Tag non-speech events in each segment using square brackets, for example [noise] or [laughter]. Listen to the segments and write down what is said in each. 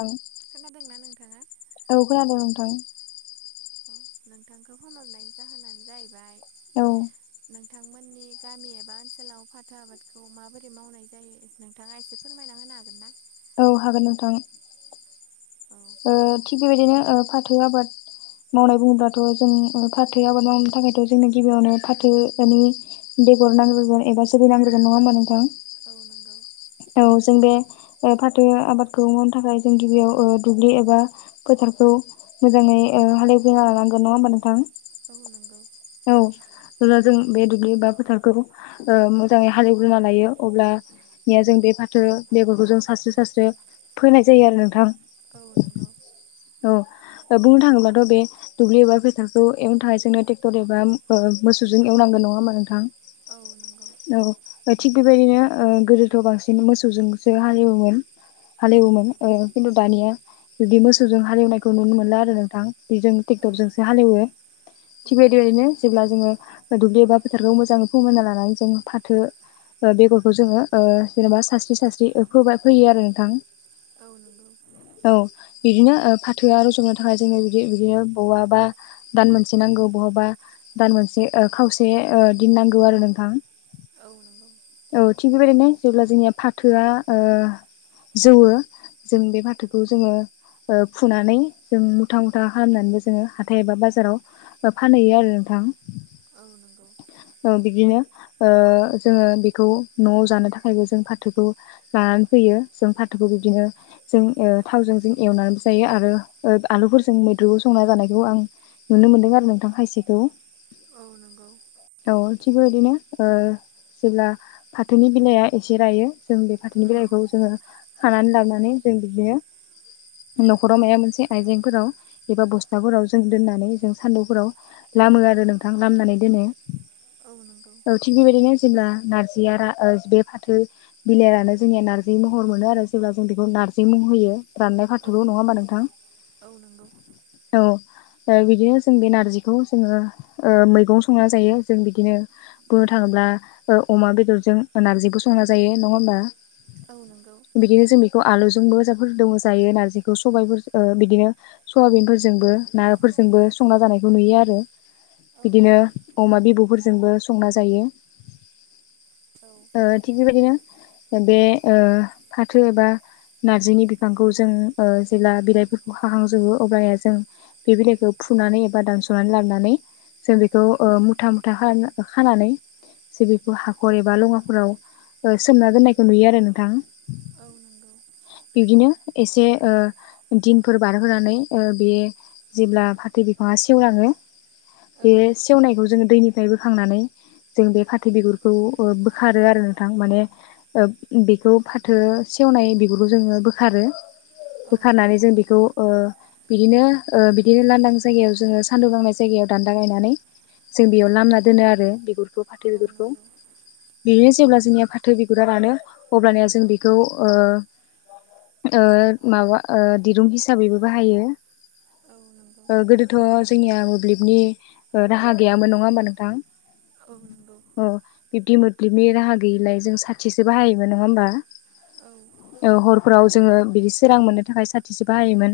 ओं खोनादोंना नोंथाङा औ खोनादों नोंथां औ नोंथांखौ फन हरनायनि जाहोनानो जायैबाय औ नोंथांमोन मोननि गामि एबा ओनसोलाव फाथो आबादखौ माबोरै मावनाय जायो नोंथाङा एसे फोरमायना होनो हागोन ना औ हागोन नोंथां ओ थिग बेबायदिनो ओ फाथो आबाद मावनाय बुङोबाथ' जों फाथो आबाद मावनो थाखायथ' जोंनो गिबियावनो फाथो मानि बेगर नांग्रोगोन बा जोलै नांग्रोगोन नङा होमबा नोंथां औ नंगौ औ जों बे ओ फाथो आबादखौ मावनो थाखाय जों गिबियाव ओ दुब्लि एबा फोथार खौ मोजाङै हालौग्रोना लानांगोन नङा होमबा नोंथां? औ नंगौ। औ जेब्ला जों बे दुब्लि बा फोथारखौ ओ मोजाङै हालेवग्रोना लायो अब्ला या जों बे फाथो बेगरखौ जों सास्र्रि सास्र फैाय जायो आरो नोंथां। औ नंगौ औ बुंनो थाङोब्लाथ' बे दुब्लि एबा फैसाखौ एवनो थाखाय जोंनोे टे क्ट एबा मोसौजों एवनांगौ नङा हामा नोंथां औ नंगौ औ। थिग बेबायदिनो ओ गोदोथ' बांसिन मोसौजोंसो हालेवोमोन। औ हालेवोमोन ओ खिन्थु दानिया बिुदि मोसौजों हालेवनायखौ नुनो मोनला आरो नोंथां। बेजों औ ट्रेक्टरजोंसो हालेवो। औ नंगौ ओरैनो जेब्ला जोङो दुब्लि एबा फोथारखौ मोजाङै फमायना लानानै जों फाथो ओ बेगरखौ जोङो ओ जेनेबा सास्रि सास्रि फोबाय फैयो आरो नोंथां। औ नंगौ औ नंगौ औ बिदिनो ओ फाथोआ रज'नो थाखाय जोङो बिदि बिदिनो बवा बा दान मोनसे नांगौ बहाबा दान मोनसे ओ खावसे दिन नांगौ आरो नोंथां। औ नंगौ औ थिग बेबायदिनो जेब्ला जोंनिया फाथोआ ओ जौवो जों बे फाथोखौ जोङो ओ फुनानै जों मुथा मुथा खालामनानैबो जोङो हाथाय एबा बाजाराव फानहैयो आरो नोंथां। औ नंगौ ओ बिदिनो ओ जोङो बेखौ न'आव जानो थाखायबो जों फाथोखौ लानानै फैयो। जों फाथोखौ बिदिनो जों ओ थावजों जों एवनानैबो जायो आरो ओ आलुफोरजों मैद्रुबो सं ना जानायखौ आं नुनो मोन्दों आरो नोंथां खायसेखौ। औ नंगौ औ थिग बेबायदिनो ओ जेब्ला फाथोनि बिलाइया एसे रायो जों बे फाथोनि उम बिलाइखौ जोङो खानानै लाबानानै जों बिदिनो न'खराव माबा मोनसे आइजेंफोराव एबा बस्थाफोराव जों दोननानै जों सान्दुंफोराव लामो आरो नोंथां लामनानै दोनो। औ नंगौ औ थिग बेबायदिनो जेनब्ला नारजिया रा ओ बे फाथो बिलाइानो जोंनिया नार्जि महर मोनो आरो जेब्ला जों बेखौ नारजि मुं होयो। राननाय औ फारथोलबो नङा नंगौ होमबा नोंथां? औ नंगौ औ ओ बिदिनो जों बे नारजिखौ जोङो ओ मैगं संना जायो जों बिदिनो बुंनो थाङोब्ला ओ अमा बेदरजों नारजिबो संना जायो नङा होमबा? औ नोंगौ बिदिनो जों बेखौ आलुजोंबो जफोर दङ जायो नारजिखौ सबायाइफोर ओ बिदिनो सयाबिनफोरजोंबो नाफोरजोंबो संना जानायखौ नुयो आरो। औ बिदिनो नंगौ अमा बिबौ'फोर जो जोंबो संना जायो। औ ओ थिग बेबायदिनो बे ओ फाथो एबा नार्जिनि बिफांखौ जों ओ जेब्ला बिलाइफोरखौ हाहांजोबो अबाया जों बे बिलाइखौ फुनानै एबा दानस'नानै लाबानै जों बेखौ ओ औ मुथा मुथा खानानै जे बेखौ हाखर एबा लङाफोराव सोमना दोननायखौ नुयो आरो नोंथां। औ नंगौ बिदिनो एसे ओ दिनफोर बारहोनानै ओ बे जेब्ला माबा सेवलाङो औ बे सेवनायखौ जोङो दैनिफ्राय बोखांनानै जों बे फाथो बिगुरखौ ओ बोखारो आरो नोंथां माने बेखौ फाथो सेवनाय बेफोरखौ जोङो बोखारो। औ नंगौ बोखारानानै जों बेखौ ओ बिदिनो ओ बिदिनो लानदां जायगायाव जोङो सान्दुं गांनाय जायगायाव दान्दा गायनानै जों बेयाव लामना औ दोनो आरो बिगुरखौ फाथो औ बिगुरखौ। नंगौ बिदिनो जेब्ला जोंनिया फाथो बिगुरा रानो अब्लनिया जों बेखौ ओ ओ माबा ओ दिरुं हिसाबैबो बाहायो। औ नंगौ ओ गोदोथ' जोंनिया मोब्लिबनि राहा गैयामोन नङा होमबा नोंथां? औ नंगौ औ बिब्दि मोब्लिबनि राहा गैयिलाय जों साथिसो बाहायोमोन नङा होमबा? औ ओ हरफोराव जोङो बिदि सोरां मोननो थाखाय साथिस बाहायोमोन।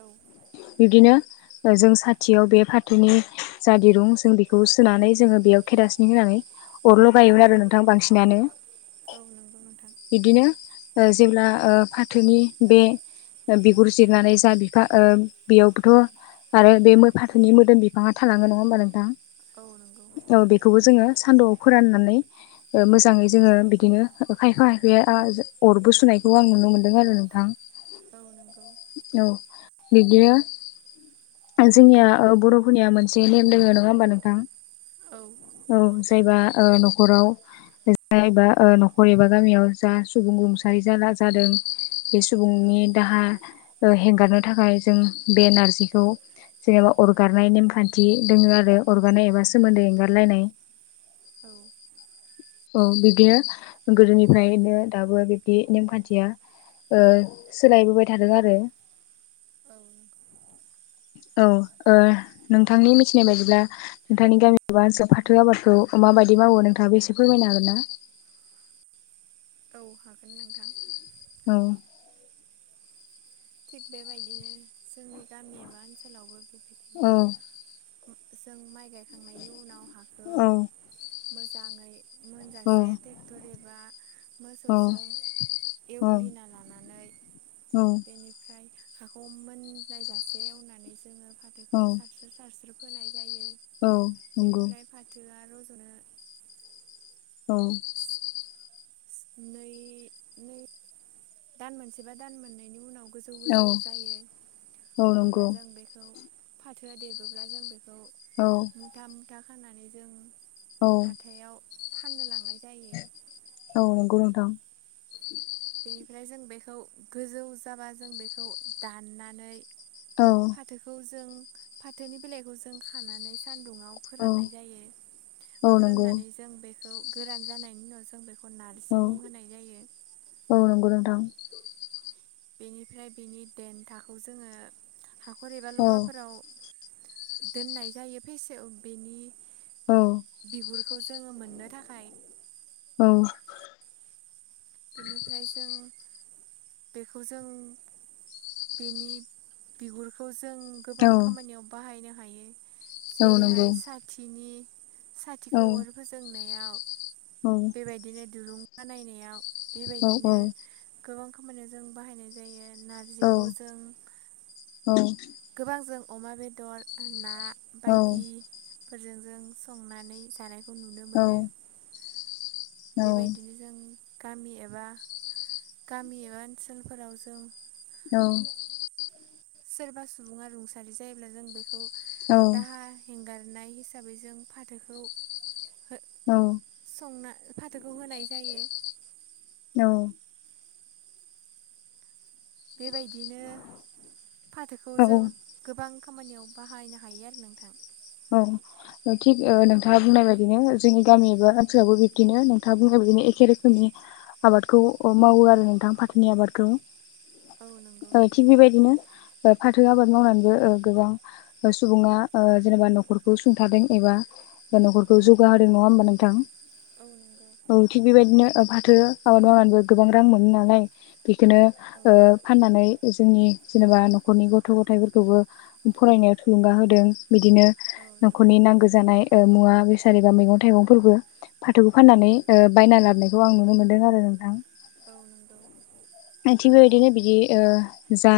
औ बिदिनो जों साथियाव बे फाथोनि जा दिरुं जों बेखौ सोनानै जोङो बेयाव केरासिन होनानै औ अरलगायोमोन आरो नोंथां बांसिनानो औ नंगौ नोंथां बिदिनो जेब्ला ओ फाथोनि बे बिगुर जिरनानै जा बिफां ओ बेयावबोथ' आरो बे फाथोनि मोदोम बिफाङा थालाङो नङा होमबा नोंथां? औ नंगौ औ बेखौबो जोङो सान्दुआव फोराननानै ओ मोजाङै जोङो बिदिनो खायफा खायफाया अरबो सुनायखौ आं नुनो मोनदों आरो नोंथां। औ नंगौ औ बिदिनो जोंनिया ओ बर'फोरनिया मोनसे नेम दोङो नङा होमबा नोंथां? औ औ जायबा ओ न'खराव जायबा ओ न'खर एबा गामियाव जा सुबुं रुंसारि जाला जादों बे औ सुबुंनि नंगौ दाहा हगारनो थाखाय जों बे नारजिखौ जेनेबा अरगारनाय नेमखान्थि दोङो आरो अरगारनाय एबा सोमोन्दै एंगारलायनाय [inaudible] औ औ बिब्दिनो गोदोनिफ्रायनो दाबो बिबदि नेमखान्थिया ओ सोलायबोबाय थादों आरो। [inaudible] औ ओ नोंथांनि मिथिनाय बायदिब्ला नोंथांनि गामि एबा ओनसोलाव फाथो आबादखौ माबा दि मावो नोंथाङा‌ एसे फोरमायनो हागोन ना? औ हागोन नोंथां औ थिग बेबायदिनो जोंनि गामि एबा ओनसोलावबो बे औ जों माइ गायखांनायनि उनाव हाखौ औ मोजाङै मोनजासे ट्रेक्टर एबा मोसौजों एवग्लिना लानानै बेनिफ्राय हाखौ मोननायजासे एवनानै जोङो फाथोखौ सारस्रो सारस्रो फोनाय जायो औ औ नंगौ बेनिफ्राय फाथोआ रज'नो औ नै नै दान मोनसेबा दान मोननैनि उनाव गोजौ औ गोजौ जायो औ अब्ला नंगौ जों बेखौ फाथोआ देरबोब्ला जों बे खौ औ मुथा मुथा खानानै जों औ हाथायाव फाननो लांनाय जायो औ नोंगौ‌ नोथां बेनिफ्राय जों बेखौ गोजौ जाबा जों बेखौ दाननानै औ फाथोखौ जों फाथौनि बिलाइखौ खानानै सान्दुुंआव औ फोराननाय जायो औ नंगौ फोराननानै जों बेखौ गोरान जानायनि उनाव जों बेख खौ नारजि औ मुं होनाय जायो। औ नंगौ नोंथां बेनिफ्राय बेनि देन्थाखौ जोङो हाखर एबा औ लङाफोराव दोननाय जायो फेसे बेनि बिगुर खौ जोङो मोननो थाखाय औ बेनिफ्राय जों बेखौ जों बेनि बिगुरखौ जों औ गोबां खामानियाव बाहायनो हायो नंगौ जेरैहाय साथिनि औ साथिखौ अर फोजोंनायाव औ बेबायदिनो दुरुं बा नायनायाव औ औ बेबायदिनो गोबां खामानियाव जों बाहायनाय जायो नारजिखौ जों गोबां जों अमा बेदर ना औ बायदि फोरजों जों संनानै जानायखौ नुनो मोनो बेबायदिनो जों गामि एबा गामि एबा ओनसोलफोराव जों औ सोरबा सुबुङा रुंसारि जायोब्ला जों बेखौ दाहा हेंगार नाय हिसाबै जों फाथैखौ औ [unintelligible] जायो औ बेबायदिनो फाथोखौ औ जों गोबां खामानियाव बाहायनो हायो आरो नोंथां औ थिग नोंथाङा बुंनाय बाददिनो जोंनि गामि एबा ओनसोलावबो बिबदिनो नोंथाङा बुंनाय बायदिनो ए एखे रोखोमनि आबादखौ मावो आरो नोंथां फाथोनि आबादखौ औ नंगौ औ थिग नोंथां बेबायदिनो फाथो आबाद मावनानैबो ओ गोबां सुबुङा जेनेबा न'खरखौ सुंथादों एबा न'खरखौ जौगाहोदों नङा होमबा नोंथां औ नंगौ औ थिग बेबायदिनो फाथो आबाद मावनानैबो गोबां रां मोनो नालाय बेखौनो औ ओ फाननानै जोंनि जेनेबा न'खरनि गथ' गथाइफोरखौबो फरायनायाव थुलुंगा होदों बिदिनो औ न'खरनि नंगौ नांगौ जानाय ओ मुवा बेसाद एबा मैगं थाइगंफोरबो फाथोखौ फाननानै ओ बायना लाबोनायखौ आं नुनो मोनदों आरो नोंथां औ नोंगौ आइथिग बेबायदिनो बिदि जा